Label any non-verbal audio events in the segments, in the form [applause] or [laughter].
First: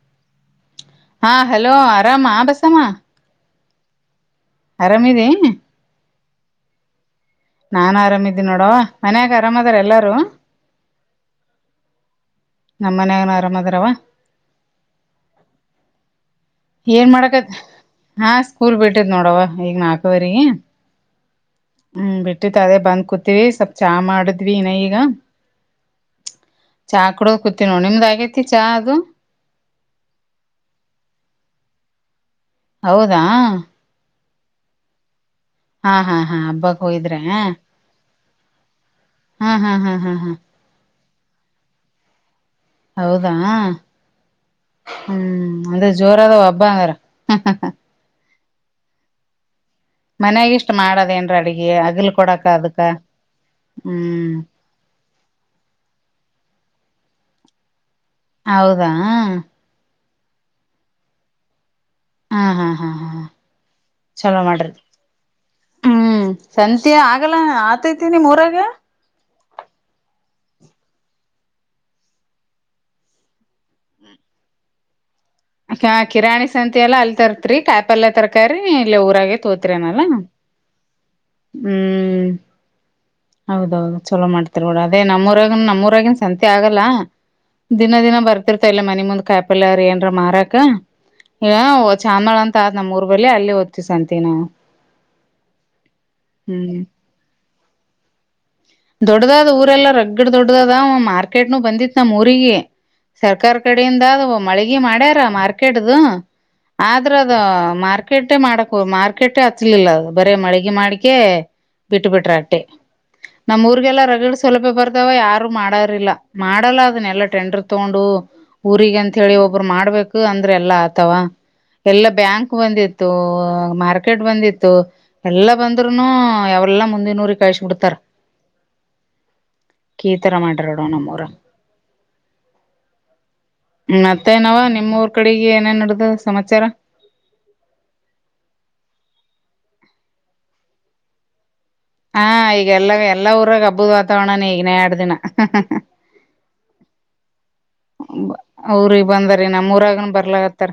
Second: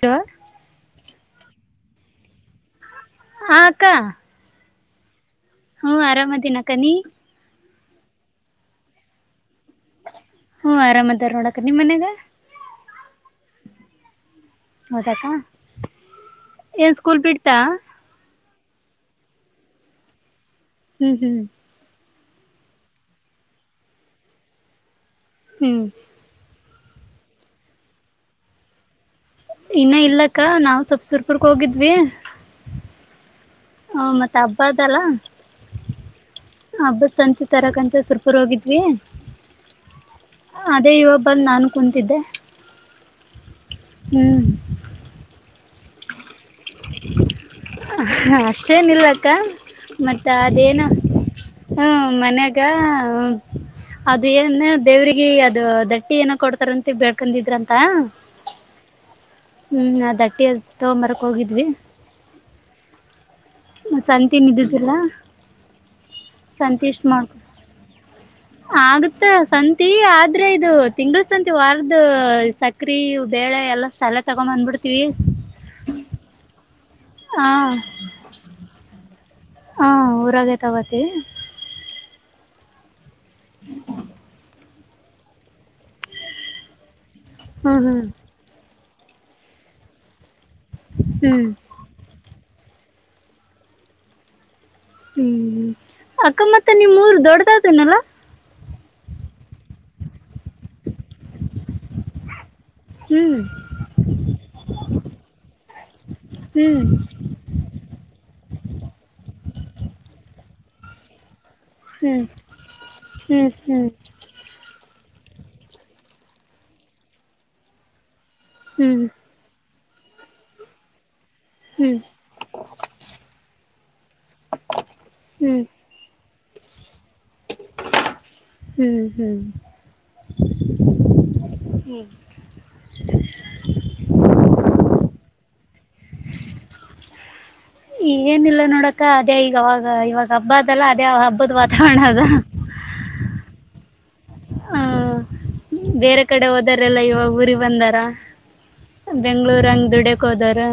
ಟ್ಟ ಹಾ ಹಲೋ ಆರಾಮಾ ಬಸ್ಸಮ್ಮ ಆಕ್ಕ ಆರಾಮದ ಹ್ಮ್ ಆರಾಮದಿನಕ ನೀ ನಾ ಆರಾಮ ಇದೀಿ ನೋಡೋ ಮನ್ಯಾಗ ಆರಾಮದಾರ ಎಲ್ಲಾರು ಹ್ಮ್ ಆರಾಮ್ದಾರ ನೋಡಕ ನಿಮ್ಮ ಮನ್ಯಾಗ ನಮ್ಮ ಮನಯ ಆರಾಮದಾರವ ಹೌದಾಕ್ಕ ಏನ್ ಸ್ಕೂಲ್ ಬಿಡ್ತಾ ಹಾ ಸ್ಕೂಲ್ ಬಿಟ್ಟಿದ್ ನೋಡವ ಈಗ ನಾಲ್ಕವರೆಗ ಹ್ಮ್ ಹ್ಮ್ ಹ್ಮ್ ಬಿಟ್ಟಿತ್ ಅದೇ ಬಂದ್ ಕುೂತಿೀವಿ ಸ್ವಲ್ಪ್ ಚಾ ಮಾಡಿದ್ವಿ ಇನ್ನ ಈಗ ಹ್ಮ್ ಚಾ ಕುಡೋದ ಕುೂತವಿ ನೋ ನಿಮ್ದ್ ಆಗೇತಿ ಚಾ ಅದು ಇನ್ನ ಇಲ್ಲಕ್ಕ ನಾವು ಸೊಪ್ಸೂರ್ಪುರ್ಕ್ ಹೋಗಿದ್ವಿ ಹೌದಾ ಹ ಮತ್ತೆ ಹಬ್ಬ್ದಲ್ಲ ಹಾ ಹಾ ಹಾ ಹಬ್ಬಕ್ ಹಬ್ಬಸ್ ಹೋಗಿದ್ರೆ ಸಂತ ತರಕಂತ ಸುರ್ಪುರ್ ಹೋಗಿದ್ವಿ ಹ್ಮ್ ಹ್ಮ್ ಹ ಹ್ಮ್ ಹ್ಮ ಅದೇ ಇವಾಗ ಬಂದು ನಾನು ಕುೂಂತಿದ್ದೆ ಹೌದಾ ಹ್ಮ ಅಂದ್ರೆ ಜೋರಾದ ಹಬ್ಬ ಅಂಗಾರ ಹ ಅಷ್ಟೇನಲ್ವಕ್ಕ ಮತ್ತ ಮನ್ಯಾಗ ಇಷ್ಟ್ ಅದೇನು ಮಾಡದೇನ್ರ ಅಡಗೆ ಅಗಲ್ ಕೊಡಕ ಮನ್ಯಾಗ ಅದಕ್ಕ ಅದು ಹ್ಮ್ ಏನ್ ದೇವ್ರಿಗೆ ಅದು ದಟ್ಟಿ ಏನ ಕೊಡ್ತಾರಂತ ಬೆೇಳ್ಕೊಂಡಿದ್ರಂತ ಹೌದಾ ಹ್ಮ್ ನ ದಟ್ಟಿ ತಗೊ್ಂಬರಕ್ ಹೋಗಿದ್ವಿ ಹಾ ಹಾ ಹಾ ಹಾ ಸಂತಿ ಚಲೋ ಮಾಡ್ರಿ ನಿದ್ದಿದ್ದರಾ ಹ್ಮ್ ಸಂತೆ ಆಗಲ್ಲ ಆತೈತಿನಿ ಊರಾಗ ತ್ತ ಸಂತಿ ಆದ್ರೆ ಇದು ತಿಂಗಗಳ ಸಂತಿ ವಾರ್ದ ಸಕ್ರೆ ಬೇಳೆ ಎಲ್ಲ ಸಾಲ ತಗೊ ಬಂದ್ಬಿಡ್ತೀವಿ ಕಿರಾಣಿ ಸಂತೆ ಅಲ್ಲಾ ಅಲ್ಲಿ ಹ ತರ್ತ್ರಿ ಕಾಯಿ ಪಲ್ಯ ತರ್ಕ್ರರಿ ಇಲ್ಲ ಊರಾಗೆ ಹ ತೋತ್ರಿನಲ್ಲ ಊರಾಗೆ ತಗೋತಿವಿ ಹ್ಮ್ ಹೌದೌದು ಚಲೋ ಮಾಡ್ತಿರ್ೂಡ ಅದೇ ನಮ್ಮೂಊರಗನ್ ನಮ್ಮೂಊರಾಗಿನ್ ಸಂತೆ ಆಗಲ್ಲ ಹ್ಮ್ ದಿನ ದಿನ ಬರ್ತಿರ್ತ ಇಲ್ಲ ಮನಿ ಮುಂದ್ ಕಾಯಪಲ್ಲಾರ ಏನ್ರ ಮಾರಾಕ ಹ್ಮ್ ಚಾಮಳ ಅಂತ ಆದ್ ನಮ್ಮ ಊರ್ ಬಳಿ ಅಲ್ಲಿ ಓದ್ತ್ಂತ ನಾವು ಹ್ಮ್ ಅಕ್ಕ ಮತ್ತ ಹ್ಮ್ ನಿಮ್ ಮೂರು ದೊಡ್ಡದತನಲ್ಲಾ ದೊಡದ ಅದ್ ಊರೆಲ್ಲ ರಗ್ಗಡ ದೊಡ್ಡ್ದದ ಮಾರ್ಕೆಟ್ನು ಬಂದಿತ್ ನಮ್ಮ ಊರಿಗೆ ಹ್ಮ್ ಸರ್ಕಾರ ಕಡೆಯಿಂದಾದ ಮಳಗಿ ಮಾಡ್ಯಾರ ಮಾರ್ಕೆಟ್್ದ ಹ್ಮ್ ಆದ್ರ ಅದ ಮಾರ್ಕೆಟೇ ಮಾಡಕ್ ಮಾರ್ಕೆಟೇ ಹಚ್ಲಿಲ್ಲ ಬರೇ ಮಳಿಗೆ ಮಾಡಿಕೆ ಬಿಟ್ಟ ಹ್ಮ್ ಬಿಟ್ರ ಅಟ್ಟೆ ಹ್ಮ್ ನಮ್ಮ್ ಹ್ಮ್ ಊರ್ಗೆಲ್ಲಾ ರಗಳಗಳಸ ಸ್ವಲಭ ಬರ್ತಾವ ಯಾರು ಮಾಡಾರಿಲ್ಲ ಮಾಡಲ್ಲ ಅದನ್ನೆಲ್ಲಾ ಟೆಂಡರ್ ತಗೊಂಡು ಹ್ಮ್ ಹ್ಮ್ ಊರಿಗೆಂತ ಹೇಳಿ ಒಬ್ಬರು ಮಾಡ್ಬೇಕು ಅಂದ್ರೆ ಎಲ್ಲಾ ಆತಾವ ಎಲ್ಲ ಬ್ಯಾಂಕ್ ಬಂದಿತ್ತು ಮಾರ್ಕೆಟ್ ಬಂದಿತ್ತು ಎಲ್ಲ ಹ್ಮ್ ಹ್ಮ್ ಬಂದ ಅವಲ್ಲ ಮುಂದಿನೂರಿಗೆ ಕಳ್ಸ ಬಿಿಡ್ತಾರೆ ಹ್ಮ್ ಹ್ಮ್ ಕ ತರ ಮಾಡರೋಡು ನಮ್ಮೂರ ಹ್ಮ ಮತ್ತೆನವ ನಿಮ್ಮ್ ಊರ್ ಕಡೆ ಏನೇನ್ ನಡ್ದ ಸಮಾಚಾರ ಏನಿಲ್ಲ ನೋಡಕ ಅದೇ ಈಗ ಅವಾಗ ಇವಾಗ ಹಬ್ಬ ಅದಲ್ಲ ಅದೇ ಹಬ್ಬದ ವಾತಾವರಣ ಅದ ಹಾ ಈಗಲ್ಲ ಎಲ್ಲಾ ಊರಾಗ ಹಬ್ಬದ್ ವಾತಾವರಣನ ಈಗನೇ ಆ, ಎರಡ್ ದಿನ ಬೇರೆ ಕಡೆ ಹೋದರೆಲ್ಲ ಇವಾಗ ಊರಿಗೆ ಬಂದಾರ ಊರಿಗ್ ಬಂದಾರಿ ಬೆಂಗ್ಳೂರು ಹಂಗೆ ನಮ್ಮೂರಾಗನ್ ದುಡ್ಯಕ್ಕೆ ಹೋದಾರ ಬರ್ಲಾಗತ್ತಾರ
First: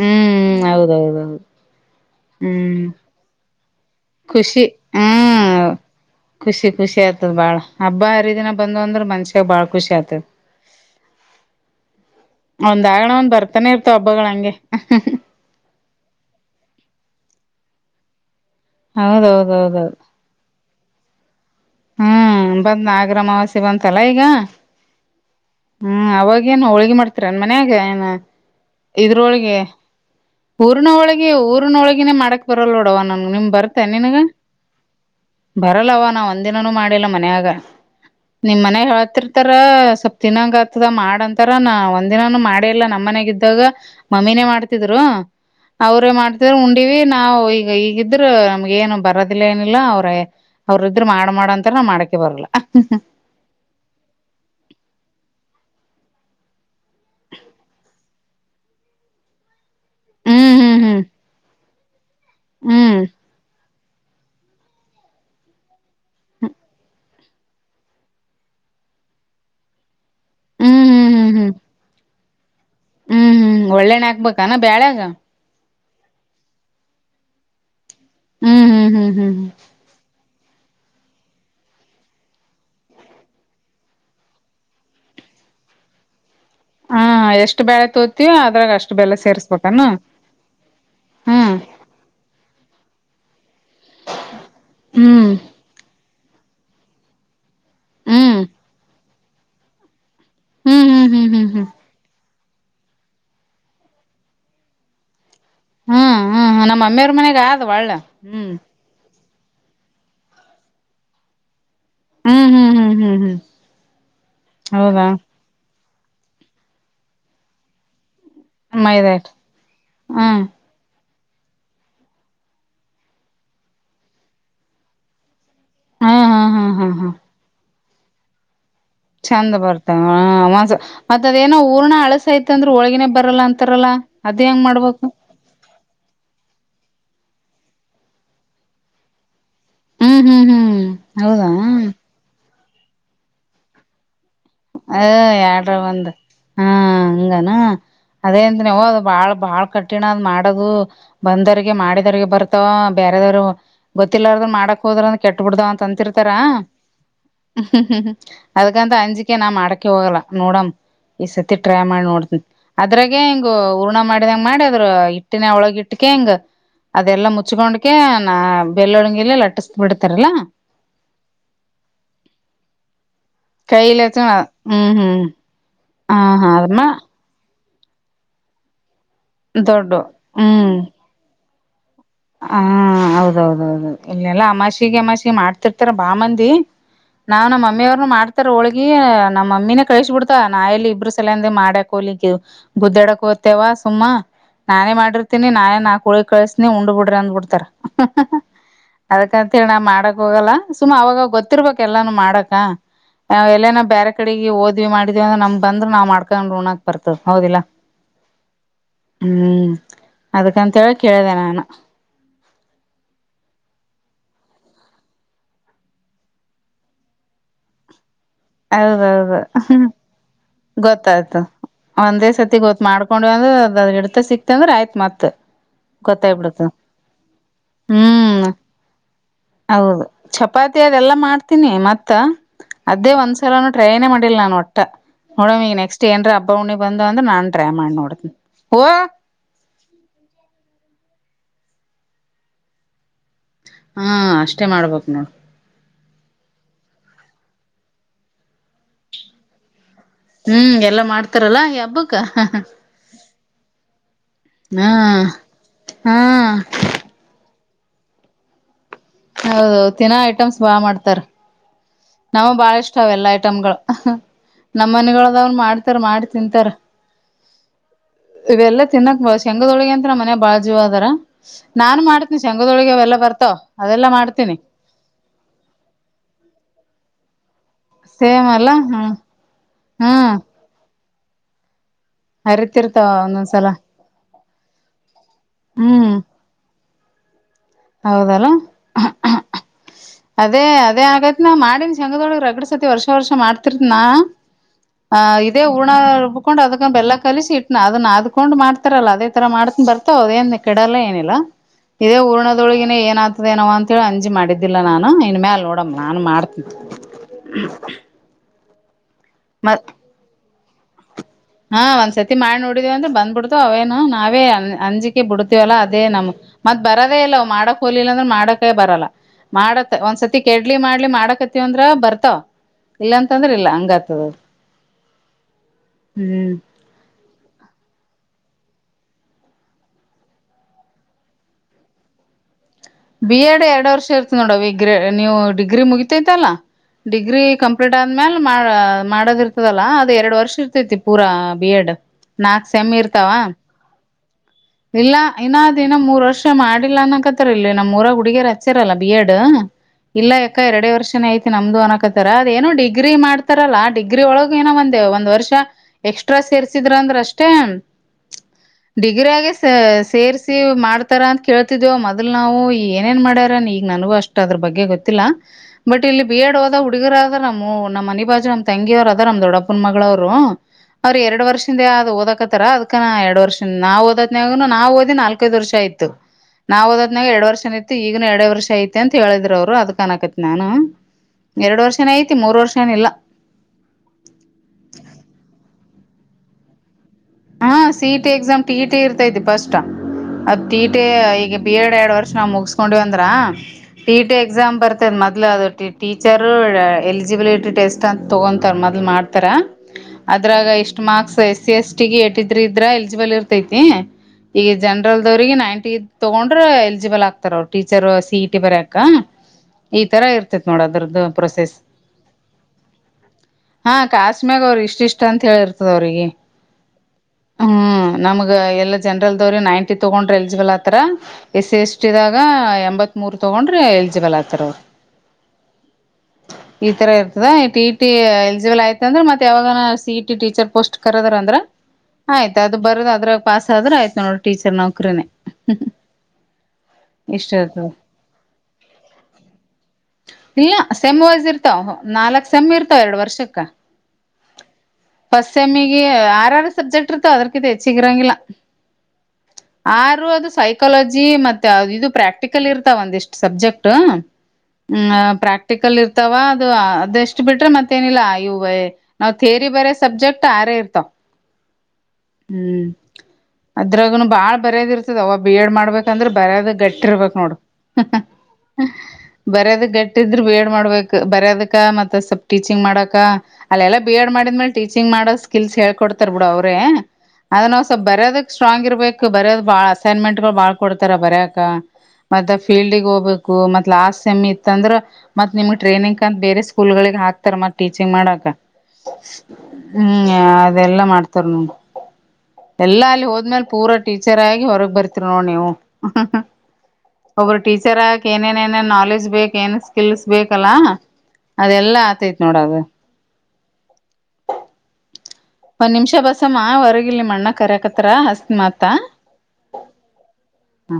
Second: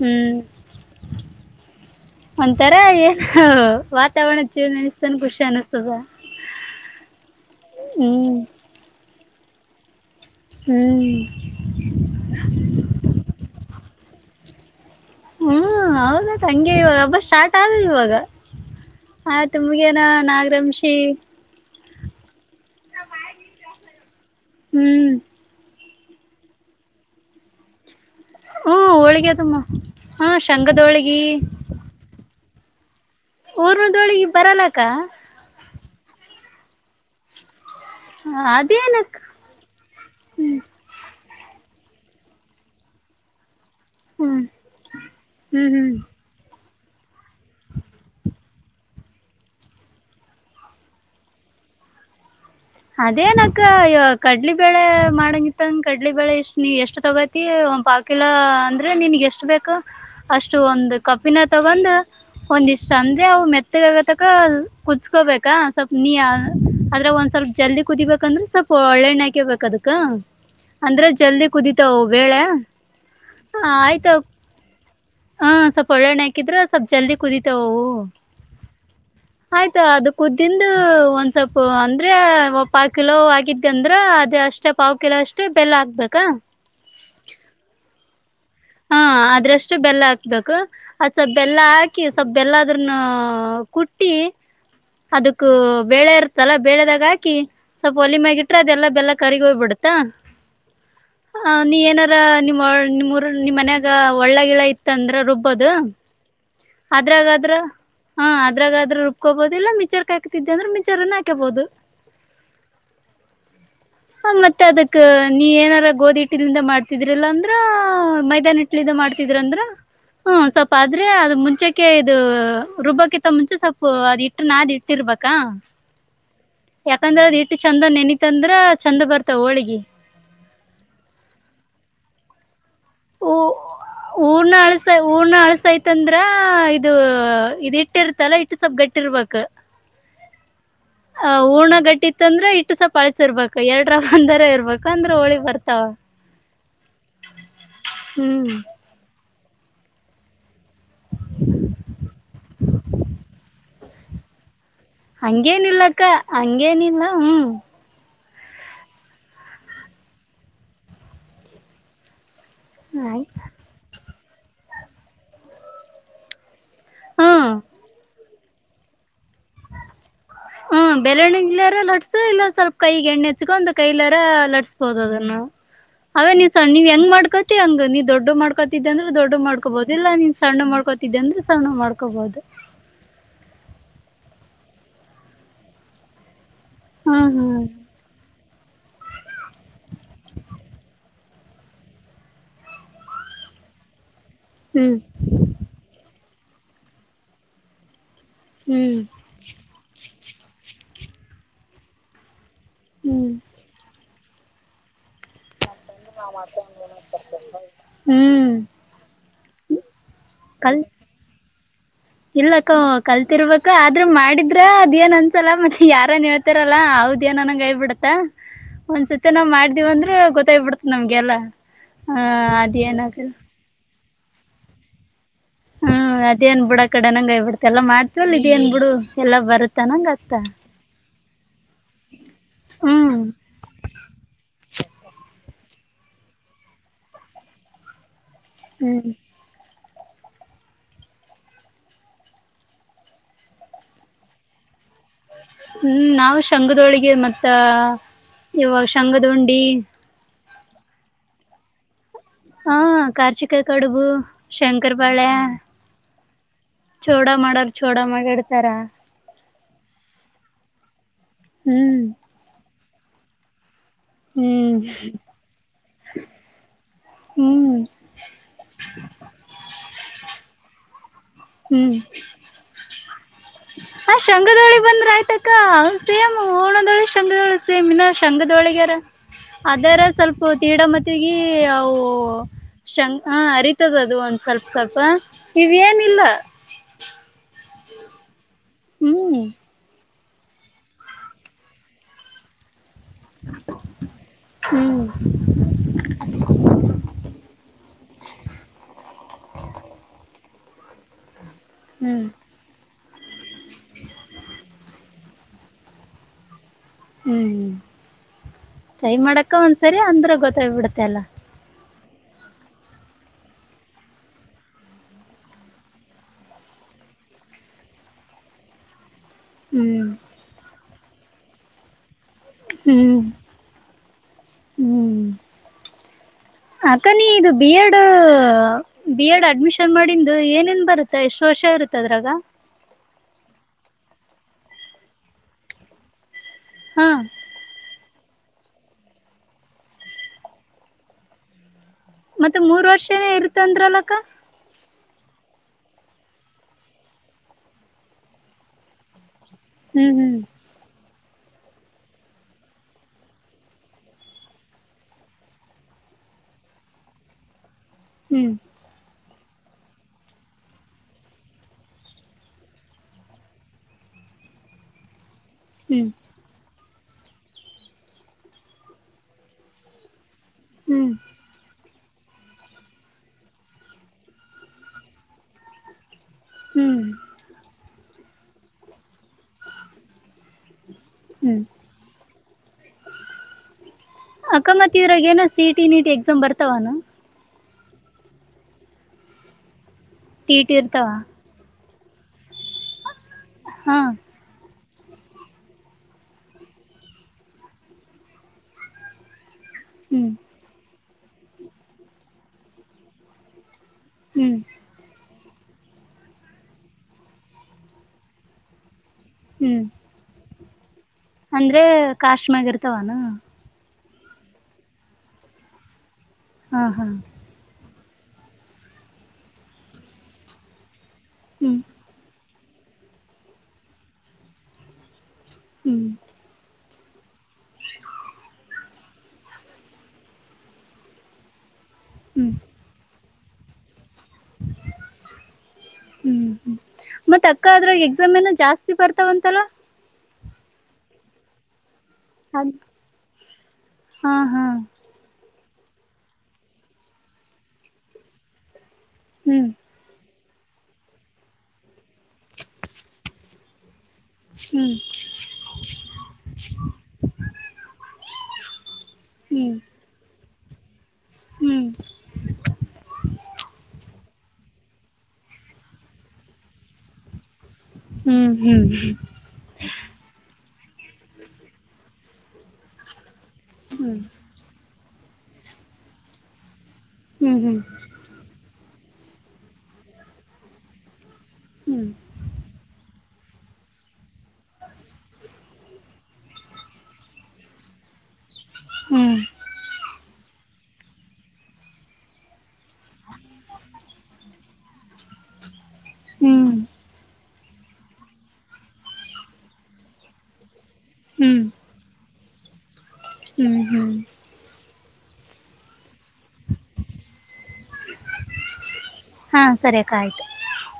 ಹ್ಮ್ ಹೌದೌದೌದು ಒಂತರ ಹ್ಮ್ ಏನು ವಾತಾವರಣ ಖುಷಿ ಚೇಂಜ್ ಅನಿಸ್ತಾನೆ ಖುಷಿ ಹ್ಮ್ ಅನಿಸ್ತದ ಖುಷಿ ಖುಷಿ ಆಗ್ತದ ಬಾಳ ಹಬ್ಬ ಹ್ಮ್ ಹರಿದಿನ ಬಂದು ಅಂದ್ರ ಮನ್ಷಾಗ ಬಾಳ್ ಖುಷಿ ಆಯತದೆ ಹ್ಮ್ ದಣ ಬತ ತಾನೇ ಇರ್ತವ ಹಬ್ಬಗಳ ಹಂಗೆ ಹ್ಮ್ ಹೌದ ಹಂಗೆ ಇವಾಗ ಹಬ್ಬ ಸ್ಟಾರ್ಟ್ ಆದದು ಇವಾಗ ಆ ಹೌದೌದೌದೌದು ತುಮಗೆನ ನಾಗರಂಷಿ ಹ್ಮ್ ಬಂದ ಆಗರಮವಾಸ್ಯೆ ಬಂತಲ್ಲ ಈಗ ಹ್ಮ್ ಹ್ಮ್ ಅವಾಗೇನು ಹೋಳ್ಗಿ ಮಾಡ್ತೀರನ್ ಮನ್ಯಾಗ ಏನ ಹ್ಮ್ ಹೋಳಿಗೆ ಇದ್ರೊಳಗೆ ತುಂಬಾ ಹಾ ಊರ್ನ ಶಂಗದೊಳಗಿ ಒಳಗೆ ಊರ್ನ ಒಳಗಿನೇ ಮಾಡಕ್ ಬರಲ್ ನೋಡವ ನ ನಿಮ ಬರ್ತೆೇ ನಿನಗ ಊರ್ನದೊಳಗಿ ಬರಲ್ಲಕ್ಕ ಬರಲ್ಲವ ನಾ ಒಂದಿನನುೂ ಮಾಡಿಲ್ಲ ಮನ್ಯಾಗ ಹ ನಿಮ ಮನ ಅದೇನಕ್ಕ ಹೇತ್ರಿ ಆತರ ಸ್ವಲ್ಪ್ ತಿಿನಂಗ ಆತ್ತದ ಮಾಡಂತಾರ ನ ಒಂದ್ ದಿನಾನ ಮಾಡಲ್ಲ ನಮ್ಮ ಮನೆಗ ಇದ್ದಾಗ ಹ್ಮ್ ಮಮ್ಮಿನೇ ಮಾಡ್ತಿದ್ರು ಹ್ಮ್ ಹ್ಮ್ ಅವ್ರೇ ಮಾಡ್ತ ಉಂಡಿವವಿ ನಾವು ಈಗ ಈಗಿದ್ರ ನಮ್ಗ ಏನು ಬರೋದಿಲ್ಲ ಏನಿಲ್ಲ ಅವ್ರ ಅವ್ರ ಇದ್ ಮಾಡ ಅಂತ ನಾವ್ ಮಾಡಕೆ ಬರಲ್ಲ ಅದೇ ನಕ ಕಡಲಿಬೇಳೆ ಮಾಡಂಗ ಇತ್ತಂಗ ಕಡಲಿಬೇಳೆ ಎಷ್ಟ್ ನೀ ಎಷ್ಟು ತಗೋ ಒ್ ಪಾಕಿಲಾ ಅಂದ್ರೆ ನಿನ್ಗೆ ಎಷ್ಟ್ ಬೇಕು ಹ್ಮ್ ಅಷ್ಟು ಹ್ಮ್ ಒಂದು ಹ್ಮ್ ಕಪ್ಪಿನ ತಗೊಂಡ್ ಒಂದಿಷ್ಟ ಹ್ಮ್ ಅಂದ್ರೆ ಅ ಮೆತ್ತ ತ್ತಗ ಆಗತಕ್ಕ ಕುದಕೋಬೇಕಾ ಸ್ವಲ್ಪ ನೀ ಅದ್ರ ಒಂದ್ ಸ್ವಲ್ಪ ಜಲ್ದಿ ಕುದಿಬೇಕಂದ್ರೆ ಸ್ವಲ್ಪ ಒಳ್ಳೆಣ್ಣ ಹಾಕಿಬೇಕ ಅದಕ್ಕ ಹ್ಮ್ ಹ್ಮ್ ಅಂದ್ರೆ ಹ್ಮ್ ಹ್ಮ್ ಜಲ್ದಿ ಹ್ಮ್ ಕುದಿತಾವ ಬೇಳೆ ಹ್ಮ್ ಹ ಹ್ಮ್ ಒಳ್ಳೆಣ್ಣ ಆಯ್ತಾವ ಹಾಕ್ಬೇಕಾನ ಬ್ಯಾಳ್ಯಾಗ ಹಾ ಸ್ವಲ್ಪ ಒಳ್ಳರಣೆ ಹಾಕಿದ್ರೆ ಸ್ವಲ್ಪ್ ಜಲ್ದಿ ಕುದಿತಾವವು ಹ್ಮ್ ಹ್ಮ್ ಹ್ಮ್ ಹ್ಮ್ ಹ್ಮ್ ಆಯ್ತಾ ಅದ ಕುದ್ದಂದು ಒಂದ್ ಸೊಪ್ ಅಂದ್ರೆ ಪಾ ಕಿಲೋ ಆಗಿದ ಅಂದ್ರ ಅದ ಅಷ್ಟೇ ಪಾವು ಕಿಲೋ ಅಷ್ಟೇ ಬೆಲ್ಲ ಹಾಕ್ಬೇಕಾ ಹಾ ಎಷ್ಟು ಬಳೆ ತೋತತಿವಿ ಅದ್ರಾಗ ಅಷ್ಟು ಹಾ ಬೆಲೆ ಅದ್ರಷ್ಟು ಸೇರ್ಸ್ಬೇಕಾನ ಬೆಲ್ಲ ಹಾಕ್ಬೇಕು ಅದ್ ಸ್ವಲ್ಪ ಹ್ಮ್ ಬೆಲ್ಲ ಹಾಕಿ ಾಕಿ ಸ್ವ ಎಲ್ಲದನ್ನ ಕುಟ್ಟಿ ಹ್ಮ್ ಅದಕ್ಕ ಬೆಳೆ ಇರ್ ಲಾ ಬೇಳೆದಾಗ ಹಾಕಿ ಸ್ವಲ್ಪ ಹೊಲಿಮೈ ಹ್ಮ್ ಇಟ್ರೆ ಅದೆಲ್ಲಾ ಬೆಲ್ಲ ಕರಿಗ ಹೋಗಯ್ಬಿಡುತ್ತಾ ಹ್ಮ್ ಹ್ಮ್ ಹ್ಮ್ ಹ್ಮ್ ಹ ಹ್ಮ್ ನೀ ಏನಾರ ನಿಮ್ಮ ನಿಮ್ಮರ ನಿಮ್ ಮನ್ಯಾಗ ಒಳ್ಳ ಗಿಳ ಇತ್ತಂದ್ರೆ ರೊಬ್ಬ ಹ್ಮ್ ಹ್ಮ್ ನಮ್ಮ ಮಮ್ಮಿಯವ್ರ ಅ ಮನ್ಯಾಗ ಆದ ಒಳ್ಳ ಹ ಹ್ಮ್ ಹಕೋಬಹದಿಲ್ಲ ಮಿಚರ್ ಕ ಹಾತಿದ್ದ ಅ್ರ ಮಿಚರ್ನ್ನ ಹಾಕೋಬಹುದು ಹ್ಮ್ ಹ್ಮ್ ಹ್ಮ್ ಹ್ಮ್ ಹ್ಮ್ [inaudible] ಹ ಮತ್ತೆ ಅದಕ್ಕೆ ಹೌದಾ ನೀ ಏನಾರ ಗೋಧಿಟ್ಟಲಿಂದ ಮಾಡ್ತಿದ್ರಲ್ಲ ಅಂದ್ರ ಇಟ್ ಇಲ್ಲಾಂದ್ರೆ ಮೈದಾ ಹಿಟ್ ಮಾಡ್ತಿದ್ರ ಅಂದ್ರ ಹಾ ಹ್ಮ್ ಆದ್ರೆ ಅದ ಮುಂಚೆಕ ಇದು ರುಬ್ಬಕಿತ್ತ ಮುಂಚೆ ಸ್ವಲ್ಪ ಅದು ಇಟ್ಟು ನಾದ್ ಇಟ್ಟಿರ್ಬೇಕಾ ಹ್ಮ್ ಹ್ಮ್ ಹ್ಮ್ [inaudible] ಹ್ಮ್ ಹ್ಮ್ ಯಾಕಂದ್ರೆ ಅದ್ ಇಟ್ಟು ಚಂದ ನೆನತ್ ಅಂದ್ರ ಚಂದ ಬರ್ತ ಮಸ ಮತ್ತತ್ ಅದೇನೋ ಊರಣ ಅಳಸೈತ ಅಂದ್ರೆ ಒಳಗಿನ ಊ ಊರ್ನ ಅಳ್ಸ ಊರ್ನ ಅಳ್ಸ ಂದ್ರ ಇದು ಇದ್ ಇಟ್ಟಿ ಇರ್ತಲ್ಲ ಇಟ್ಟು ಸ್ವಪ್ ಗಟ್ಟಿ ಇರ್ಬೇಕ ಹ್ಮ್ ಹ್ಮ್ ಹ್ಮ್ ಅ ಹಊಣ ಹೌದಾ ಗಟ್ಟಿತ್ತ ಅಂದ್ರೆ ಇಟ್ಟು ಸವಪ ಅಳ್ಸಿರ್ಬೇಕಕ್ ಎರಡರ ಇರ್ಬೇಕು ಹ ಅಂದ್ರ ಹೋಳಿ ಎಡ್ರ ಬರ್ತಾವ ಒಂದ ಹಾ ಹಂಗಾನ ಅದೇ ಹ್ಮ್ ಅಂದ್ರೆವು ಅದು ಬಾಳ್ ಬಾಳ್ ಕಿಣದ್ ಮಾಡದು ಬಂದರ್ಿಗೆ ಮಾಡಿದರ್ಗೆ ಬರ್ತಾವ ಬೇರೆದವ್ರು ಗೊತ್ತಿಲ್ಲಾರ ಮಾ ಹೋದ್ರಂದ ಕೆಟ್ಟ ಬಿಡ್ದಾವ ಅಂತ ಹಂಗೇನಿಲ್ಲಕ್ಕ ಅಂತಿರ್ತಾರ್ ಹಂಗೇನಿಲ್ಲ ಹ್ಮ್ ಅದ್ಂತ [unintelligible] ಅಂದೊ ನ್ ಆಡಕೆ ಹೋಗಲ್ಲ ನೋಡ ಈ ಸತಿ ಟ್ರೈ ಮಾಡಿ ನೋಡ ಅದ್ರಾಗೆ ಹಾ ಹಿಂಗ ಹೂರ್ಣ ಮಾಡ ಅಂಗ ಮಾಡಿ ಅ್ರ ಇಟ್ಟಿನ ಒಳಗ ಇಟ್ಟಕ ಹಿಂಗ ಅದೆಲ್ಲಾ ಮುಚ್ಕೊಂಡ್ಕ ಹಾ ಬೆಳ್ಳೊಣಗೆಿಲ ಅಟ್ಟಿಸ ಬಿಡ್ತಾರಲ್ಲಾ ಹ್ಮ್ ಬೆಲೇಣ್ಣಂಗ ಇಲ್ಲಾರ ಲಟ್ಸ ಇಲ್ಲ ಕೈಗೆ ಎಣ್ಣೆಚ್ಕೊ ಒಂದ ಕೈಲೆ ಕೈಲಾರ ಹ್ಮ್ ಲಡ್ಸ್ಬಹುದು ಹ್ಮ್ ಅದನ್ನು ಹ ಅವೇ ನೀ್ ಹಾ ಅದ್ಮ ನೀವ್ ಹೆಂಗ್ ಮಾಡ್ಕೋ ಹಂಗ ನೀ ದೊಡ್ ಮಾಡ್ಕೋತಿದ್ದ ಅಂದ್ರೆ ದೊಡ್ ದೊಡ್ಡು ಮಾಡ್ಕೋಬಹುದಿಲ್ಲಲ್ಲ ನೀನ್ ಸಣ್ಣ ಮಾಡ್ಕೋ ಇ ಅಂದ್ರೆ ಸಹ ನಾವು ಮಾಡ್ಕೋಬಹದು ಹ ಹೌದೌದೌದು ಇಲ್ಲೆಲ್ಲಾ ಅಮಾಾಸಿಗೆ ಅಮಾಾಸಿ ಮಾಡ್ತಿರ್ತಾರ ಬಾ ಮಂದಿ ನಾ ನಮ್ಮ ಹ್ಮ್ ಮಾಮ್ಮಿಯರು ಮಾಡ್ತಾರ ಹೋಳಗಿ ನಮ್ಮ ಮಮ್ಮಿನೇ ಕಳ್ಸ ಬಿಿಡ್ತ ನಾ ಎಲ್ಲಿ ಇಬ್್ರ ಸಲಯಂದ ಮಾಡ್ಯಕ್ ಹೊಲಿಕ್ಕೆ ಗುದ್ದ್ಯಾಡಕ್ ಹೊಗ್ತೇವ ಸುಮ್ಮ ನಾನೇ ಹ್ಮ್ ಮಾಡಿರ್ತೀನಿ ನಾೇನ್ ನಾ ಕ ಹಾಲ್ಗಿ ಕಳಸನಿ ಉಂಡ್ ಬಿಡ್ರಿ ಅಂದ್ಬಿಡ್ತಾರ ಹ್ಮ್ ಅದಕಂತ ಹೇಳಿ ನಾ ಮಾಡಕ್ ಹೋಗಲ್ಲ ಸುಮ ಅವಾಗ ಗೊತ್ತಿರ್ಬೇಕ ಎಲ್ಲಾನು ಮಾಡಕ ಹ್ಮ್ ನ ಎಲ್ಲನ ಬ್ಯರೆ ಕಡೆ ಹೋದ್ವಿ ಮಾಡಿದ್ವಿಂದ್ರೆ ನಮ್ ಬಂದ್ರ್ ನಾ್ ಮಾಡ್ಕೊಂಡ ಊಣಾಕ್ ಬರ್ತದೆ ಹೌದಿಲ್ಲಾ ಹ್ಮ್ ಹ್ಮ್ ಅದ್ಕಂತ ಕಲ್ ಹೇಳಿ ಕೇಳಿದೆ ನಾನು ಇಲ್ಲಕ್ಕ ಕಲ್ತಿರ್ಬೇಕ ಆದ್ರೂ ಮಾಡಿದ್ರ ಅದೇಏನ್ ಅನ್ಸಲ್ಲ ಮತ್ತೆ ಯಾರನ್ ಇತರಲ್ಲಾ ಹೌದ್ಯ ನಂಗ ಯ ಬಿಡತ್ತಾ ಒಂದ್ಸತಿ ನಾವ್ ಹೌದೌದು ಮಾಡ್ದಿವವ ಅಂದ್ರ ಗೊತ್ತಾಗಬಿಡ್ತ ನಮ್ಗೆಲ್ಲಾ ಗೊತ್ತಾಯ್ತು ಹ ಒಂದೇ ಸರ್ತಿ ಗೋತ್ ಅದೇನಾಗಲ್ಲ ಮಾಡ್ಕೊಂಡವಿ ಅಂದ್ರ ಅದ ಅದ್ ಇಡತ ಸಿಕ್ತೆ ಅಂದ್ರ ಆಯ್ತ್ ಮತ್ ಹ್ಮ್ ಅದೇನ್ ಗೊತ್ತಾಯ್ಬಿಡತ ಬಿಡ್ ಆ ಕಡೆ ನಂಗಗೆ ಯ್ ಬಿಡ್ತ ಎಲ್ಲ ಮಾಡ್ತಿವಲ್ಲ ಹ್ಮ್ ಇದೇಏನ್ ಬಿಡು ಎಲ್ಲ ಬರುತ್ತ ಹೌದು ನಂಗ ಚಪಾತಿ ಅದೆಲ್ಲಾ ಮಾಡ್ತೀನಿ ಮತ್ತ ಅದೇ ಹ್ಮ್ ಒಂದ್ಸಲನು ಟ್ರೈನೇ ಮಾಡಿಿಲ್ಲ ನಾನನ್ ಒಟ್ಟ ನೋಡಮ್ ಈ ನೆಕ್ಸ್ಟ್ ಏನ್ರ ಹಬ್ಬ ಉಣ್ಣಿ ಬಂದ್ರ ನಾನ್ ್ರೈ ಮಾಡ ನೋಡ ಹ್ಮ್ [unintelligible] ಹ್ಮ ಅಷ್ಟೇ ಮಾಡ್ಬೇಕೇಕ್ ನೋಡ್ ಹ್ಮ್ ನಾವು ಶಂಗದೋಳಗೆ ಮತ್ತ ಇವಾಗ ಶಂಗದಂಡಿ ಹ್ಮ್ ಎಲ್ಲಾ ಮಾಡ್ತಾರಲ್ಲಾ ಹಬ್ಬಕ್ ಹಾ ಕಾರ್ಶಿಕ ಕಡುಗು ಹಾ ಶಂಕರ ಪಾಳ್ಯ ಹಾ ಚೋಡ ಮಾಡೋರ್ ಚೋಡ ಮಾಡಿಡ್ತಾರ ಹೌದ ಟೀನಾ ಐಟಮ್ಸ್ ಬಾಳ್ ಮಾಡ್ತಾರ ಹ್ಮ್ ನಮ ಬಾಳ ಇಷ್ಟ ಅವ ಎಲ್ಲಾ ಐಟಮ್ಗಳು ಹ್ಮ್ ನಮ್ಮ ಮನೆಗಳದವ್ರು ಮಾಡ್ತಾರ ಮಾಡಿ ತಿಂತಾರ ಹ್ಮ್ ಇವೆಲ್ಲ ತಿನ್ನಕ್ ಬ ಶೇಂಗದೊಳಗೆ ಅಂತ ಮನೆ ಬಾಜು ಅದಾರ ಹ್ಮ್ ನಾನು ಮಾಡ್ತನಿ ಶೆಂಗದೊಳಗೆ ಅವೆಲ್ಲ ಬತೋ ಅದೆಲ್ಲಾ ಮಾಡ್ ಶಘದೋಳಿ ಬಂದ್ರ ಆ್ತತಿ ಅ ಸೇಮ್ ಹಓಣದೋಳಿ ಶಂದೋಳು ಸೇಮ್ ಇನ್ನ ಸೇಮ್ ಅಲ್ಲ ಶಂಂಗದೊಳಿಗಾರ ಹ್ಮ ಅದರ ಹ್ಮ್ ಸ್ವಲ್ಪ ತೀಡ ಮತ್ತಗ ಅವು ಹರಿತಿರ್ತಾವ ಶಂ ಹ ಒಂದೊಂದ್ಸಲ ಅರಿತದ ಅದು ಒಂದ್ ಸ್ವಲ್ಪ ಸ್ವಲ್ಪ ಇವ ಹ್ಮ್ ಏನಿಲ್ಲ ಹೌದಲ್ಲ ಹ್ಮ್ ಅದೇ ಅದೇ ಆಗೈತ್ ನ ಮಾಡಿನ್ ಶಂಗದೊಳಗಗ್ ರಗಡ ತಿ ವರ್ಷ ವರ್ಷ ಮಾಡ್ತಿರ್ದ್ನಾ ಹ್ಮ್ ಇದೇ ಹಊಣ ರುಬ್ಕೊಂಡು ಅದಕ್ಕ ಬೆಲ್ಲ ಕಲಿಸಿ ಇಟ್ನ ಅದನ್ನ ಅ್ಕೊಂಡು ಮಾಡ್ತಾರಲ್ಲ ಅದೇ ತರ ಮಾಡ್ಕ ಬರ್ತಾವ ಅದೇನ್ ಕೆಡಲ್ಲ ಏನಿಲ್ಲ ಇದೇ ಹ್ಮ್ ಊರ್ದ- ಅೊಳಗಿನ ಏನ್ ಆತದೇನೋ ಅಂತೇಳಿ ಅಂಜಿ ಮಾಡಿದ್ದಿಲ್ಲ ನಾನು ಇನ್ ಮೇಾಲ ನೋಡಮ್ಮ ನಾನನ್ ಮಾಡ್ತನಿ ಹ್ಮ್ ಟ್ರೈ ಮಾಡಕ ಮತ್ ಒಂದ್ಸರಿ ಅಂದ್ರೆ ಗೊತ್ತಾಗಬಿಡತ್ತೆ ಅಲ್ಲ ಹಾ ಒಂದ್ಸರ್ತಿ ಮಾಡಿ ನೋಡಿದಿವವಿ ಅಂದ್ರ ಬಂದ್ಬಿಡ್ತವ ಅವೇನು ನಾವೇ ಅಂಜಿಕೆ ಬಿಡ್ತೀವಲ್ಲಾ ಅದೇ ನಮ್ ಮತ್ ಬರದೇ ಇಲ್ಲ ಅವ್ ಮಾಡಕ್ ಹೋಲಿಲ್ಲ ಅಂದ್ರೆ ಮಾಡಕ ಬರಲ್ಲ ಮಾಡತ್ ಹ್ಮ್ ಒಂದ್ಸತಿ ಕೆಡ್ಲಿ ಮಾಡ್ಲಿ ಮಾಡಕತಿವ ಅಂದ್ರ ಬರ್ತಾವ ಇಲ್ಲ ಹ್ಮ್ ಅಂತಂದ್ರ ಇಲ್ಲ ಹಂಗ ಆತದ ಹ್ಮ್ ಹ್ಮ್ ಅಕ್ಕ ನೀ ಇದು B Ed B Ed admission ಮಾಡಂದು ಏನೇನ್ ಬರುತ್ತಾ ಎಷ್ಟು ವರ್ಷ ಇರುತ್ತೆ ಅದ್ರಾಗ ಬಿ ಎಡ್ ಎರಡು ವರ್ಷ ಇರ್ತಿ ನೋಡ ಅವ ಗ್ರ ನೀವು ಡಿಗ್ರಿ ಮುಗಿತೈತಲ್ಲಾ ಹಾ ಡಿಗ್ರಿ ಕಂಪ್ ಕಂಪ್ಲೀಟ್ ಆದ್ಮೇಲೆ ಮಾಡದ ಇರ್ತದಲ್ಲಾ ಅದು ಎರಡು ವರ್ಷ ಇರ್ತೈತಿ ಪೂರಾ ಬಿ ಎಡ್ ಮತ್ತ ನಾಕ್ ಮೂರ್ ಸೆಮ್ ವರ್ಷ ಇರ್ತಾವ ಇರ್ತ ಅಂದ್ರಲಕ್ಕ ಇಲ್ಲ ಇನ್ನಾದ್ ಇನ್ನ ಮೂರ್ ವರ್ಷ ಮಾಡಿಲ್ಲ ಅನ್ನಕತ್ತರಿ ಇಲ್ಲಿ ನಮ್ಮ್ೂಊ ಹುಡುಗಿಯರ್ ಹಚ್ಚಿರಲ್ಲ ಬಿ ಎಡ್ ಹ್ಮ್ ಇಲ್ಲಾ ಯ ಅ ಎರಡೇ ವರ್ಷನ ಐತಿ ನಮ್ದು ಅನಕತರ ಅದೇನು ಡಿಗ್ರಿ ಮಾಡ್ತಾರಲ್ಲಾ ಡಿಗ್ರಿ ಒಳಗ ಏನೋ ಒಂದೆ ಒಂದ್ ವರ್ಷ ಎಕ್ಸ್ಟ್ರಾ ಸೇರ್ಸಿದ್ರ ಅಂದ್ರ ಅಷ್ಟೇ ಹ್ಮ್ ಡಿಗ್ರಿ ಆಗೆ ಸೇರ್ಸಿ ಮಾಡ್ತಾರ ಅಂತ ಕೇಳ್ತಿದವ ಮತ್ತ ಅದಲ್ ನಾವು ಏನೇನ್ ಮಾಡ್ಯಾರ ಈಗ ನನಗೂ ಅಷ್ಟ್ ಅದ್ರ ಬಗ್ಗೆ ಗೊತ್ತಿಲ್ಲ ಬಟ್ ಹ್ಮ್ ಇಲ್ಲಿ ಬಿ ಎಡ್ ಹೋದ ಹುಡುಗರದ ನಮ್ಮವು ನಮ್ಮ ಮನಿ ಬಾಜು ನಮ್ಮ್ ತಂಗಿಯವ್ರ ಅದ ನಮ್ದ ದೊಡಪ್ಪನ್ ಮಗಳವ್ರು ಹ್ಮ್ ಅವ್ರ ಎರಡು ವರ್ಷ ಅ್ ಓದಕತ್ತರ ಅದ್ಕನ ಎಡ್ ವರ್ಷದ ನಾ ಓದತ್ನಾಗ ನಾ ಓದಿ ನಾಲ್ಕೈದು ವರ್ಷ ಆಯತು ಹ್ಮ್ ಹ್ಮ್ ನಾವವುಓದ್ಾಗ ಎರಡ್ ವರ್ಷನ ಇತ್ತು ಈಗನು ಎರಡು ವರ್ಷ ಐತಿ ಅಂತ ಹೇಳಿದ್ರರು ಅವ್ರು ಅದ ಕನ್ಕತಿ ನಾನು ಹ್ಮ್ ಎರಡ್ ವರ್ಷನ ಐತಿ ಮೂರ್ ವರ್ಷನ ಇಲ್ಲ ಅಕ್ಕಮ್ಮತ್ ಇದ್ರಾಗ ಏನೋ ಸಿಟಿ ನೀಟ್ ಎಕ್ಸಾಮ್ ಬರ್ತಾವನು ಹಾ C T exam T T ಇರ್ತಾೈತಿ ಪಫಸ್ಟ್ ಅದ್ ಟಿ ಟಿ ಈಗೆ ಬಿ ಎಡ್ ಎರಡ್ ವರ್ಷ ನಾವು ಮುಗಸ್ಕೊಂಡಿವ ಅಂದ್ರಟ ಹಾ ಟಿ ಎಕ್ಸಾಮ್ ಬರ್ತ ಮದ ಮೊದ್ಲು ಅದು ಟೀಚರ್ರು ಎಲಿಜಿಬಿಲಿಟಿ ಟೆಸ್ಟ್ ಅಂತ ತಗೊಂತಾರೆ ಮೊದ್ಲು ಮಾಡ್ತಾರ ಹ್ಮ್ ಅದ್ರಾಗ ಇಷ್ಟ್ ಮಾರ್ಕ್ಸ್ ಎಸ್ ಸಿ ಎಸ್ ಟಿಗ ಎಟ್ಟಿದ್ರ ಇದ್ರ ಎಲಿಜಿಬಲ್ ಇರ್ತೈತಿ ಹ್ಮ್ ಈ ಜನರಲ್ ದವ್ರಿಗೆ ನೈನ್ಟಿ ತಗೊಂಡ್ರ ಎಲಿಜಿಬಲ್ ಆಗ್ತಾರ ಅವರು ಟೀಚರ್ ಸೀಟ್ ಬರಯಕ ಹ್ಮ್ ಈ ತರ ಇರ್ತಿತ್ ನೋಡ ಅದ್ರದ್ದು ಪ್ರೊಸೆಸ್ ಅಂದ್ರೆ ಕಾಶ್ಮಗ ಇರ್ತವನು ಹಾ ಕಾಸ್್ಮ್ಯಾಗ ಅವ್ರರು ಇಷ್ಟ ಇಷ್ಟ ಅಂತ ಹೇಳಿರ್ತದ ಅವ್ರಿಗೆ ಹಾ ಹಾ ಹ್ಮ್ ನಮಗ ಎಲ್ಲಾ ಜನ್ರಲ್ದವ್ರಿ ನೈಂಟಿ ತಗೊಂಡ್ರ ಎಲಿಜಿಬಲ್ ಆತರ ಎಸ ಹ್ಮ್ ಎಷ್ಟಿದಾಗ ಎಂಬತ್ ಮೂರ್ ತಗೊಂಡ್ರಿ ಎಲಿಜಿಬಲ್ ಆಗ್ತಾರ ಅವರು ಹ್ಮ್ ಈ ತರ ಇರ್ತದ ಟಿ ಇ ಟಿ ಎಲಿಜಿಬಲ್ ಆಯತ ಅಂದ್ರೆ ಮತ್ತತ್ ಯಾವಾಗ ಸಿ ಇಟಿ ಟೀಚರ್ ಪೋಸ್ಟ್ ಕರದರ್ ಅಂದ್ರ ಹ್ಮ್ ಆಯ್ತತ್ ಅದು ಬರದ ಅದ್ರಾಗ ಪಾಸ್ ಆದ್ರೆ ಆಯ್ತ ನೋಡ್ರ ಟೀಚರ್ ನೌಕ್ರನೇ ಹ್ಮ್ ಹ್ಮ್ ಮತ್ತ ಅಕ್ಕ ಇರ್ತದ ಅದ್ರಾಗ ಎಕ್ಸಾಮ್ ಏನ ಜಾಸ್ತಿ ಬರ್ತಾವಂತಲ್ಲಾ ಇಲ್ಲ ಸೆಮ್ಮ್ ವೈಸ್ ಇರ್ತಾವ್ ನಾಲ್ಕ್ ಸೆಮ್ಮ್ ಅದ್ ಇರ್ತಾವ್ ಎರಡು ವರ್ಷಕ್ಕ ಹಾ ಹಾ ಫಸ್ಟ್ ಸೆಮಿಗೆ ಯರ್ಯಾರು ಸಬ್ಜೆಕ್ಟ್ ಇರ್ತಾವ ಅದಕ ಹೆಚ್ಚಗರಂಗಿಲ್ಲ ಹ್ಮ್ ಆರು ಅದು ಸೈ ಕಾಲಜಿ ಮತ್ತೆ ಇದು ಪ್ರಾಕ್ಟಿಕಲ್ ಇರ್ತಾವ ಒಂದಿಷ್ಟ್ ಸಬ್ಜೆಕ್ಟ್ ಹ ಹ್ಮ್ ಪ್ರಾಕ್ಟ ಟಿಕಲ್ ಇರ್ತಾವ ಅದು ಅದೆ ಎಷ್ಟು ಬಿಟ್ರೆ ಮತ್ತೇನಿಲ್ಲ ಇೂ ನಾವ್ ಥೇರಿ ಬರೇ ಸಬ್ಜೆಕ್ಟ್ ಆರೇ ಇರ್ತಾವ ಹ್ಮ್ ಹ್ಮ್ ಅದ್ರಾಗನು ಬಾಳ್ ಬರ್ಯದ್ ಇರ್ತದ ಅವ ಬಿ ಎಡ್ ಮಾಡ್ಬೇಕಂದ್ರೆ ಬರ್ಯದ ಗಟ್ಟಿ ಇರ್ಬೇಕಕ್ ನೋಡು ಹಕ್ಕ ಹ ಹ್ಮ್ ಹ್ಮ್ ಹ್ಮ್ ಹ್ಮ್ ಬರ್ಯದಕ್ ಗಟ್ಟಿದ್ರರು ಬೇಡ್ ಮಾಡ್ಬೇಕಕ್ ಬರ್ಯದಕ್ಕ ಮತ್ತತ್ ಸ್ವಪ್ ಟೀಚಿಂಗ್ ಮಾಡಕ ಅಲ್ಲೆಲ್ಲಾ ಬಿ ಎಡ್ ಹ್ಮ್ ಮಾಡಿದ ಮೇಲೆ ಟೀಚಿಂಗ್ ಮಾಡೋ ಸ್ಕಿಲ್ಸ್ ಹೇಳ್ಕೊಡ್ತಾರ ಬಿಡು ಅವ್ರೇ ಹ್ಮ್ ಅದನ್ನಸವ ಬರ್ಯೋದಕ್ ಸ್ಟ್ರಾಂಗ್ ಇರ್ಬೇಕು ಬರೋದ್ ಬಾಳ್ ಅಸೈನ್ಮೆಂಟ್ ಗಳು ಬಾಳ್ ಕೊಡ್ತಾರ ಬರಯಾಕ ಹ್ಮ್ ಹ್ಮ್ ಹ್ಮ್ ಮತ್ತೆ ಫೀಲ್ಡ್ಗ್ ಹೋಗ್ಬೇಕ ಕು ಮತ್ತ್ ಲಾಸ್ಟ್ ಸೇಮ್ ಇತ್ತಂದ್ರ ಮತ್ ನಿಮ್ಗ್ ಟ್ರೈನಿಂಗ್ ಕಂತ್ ಬೇರೆ ಸ್ಕೂಲ್ ಗಳಗ್ ಹಾಕ್ತಾರ ಮತ್ ಟೀಚಿಂಗ್ ಮಾಡಕ್. ಹ್ಮ್ ಅದೆಲ್ಲ ಮಾಡ್ [unintelligible] ಎಲ್ಲಾ ಅಲ್ಲಿ ಹೋದ್ಮೇಲ ಪೂರಾ ಟೀಚರ್ ಆಗಿ ಹೊರಗ್ ಬರ್ತಿರಿ ನೋಡ್ ನೀವು. [unintelligible] ಹ್ಮ್ ಒಬ್ಬರು ಟೀಚರ್ ಆಗ್ ಏನೇನ್ ಏನ್ ನಾಲೆಜ್ ಬೇಕ್ ಏನ್ ಸ್ಕಿಲ್ಸ್ ಬೇಕಲ್ಲಾ ಹ್ಮ್ ಅದೆಲ್ಲಾ ಆತೈತ್ ನೋಡ ಅದು. ಹ್ಮ್ ಹ್ಮ್ ಒಂದ್ ನಿಮಿಷ ಬಸಮ್ಮ ಹೊರಗಿಲ್ ನಿಮ್ಮ್ ಅಣ್ಣ ಕಾರಕತರ ಹಸ್ತ್ ಮತ್ತ. ಹಾ ಸರಿಯಕ ಆಯ್ತು. ಹ್ಮ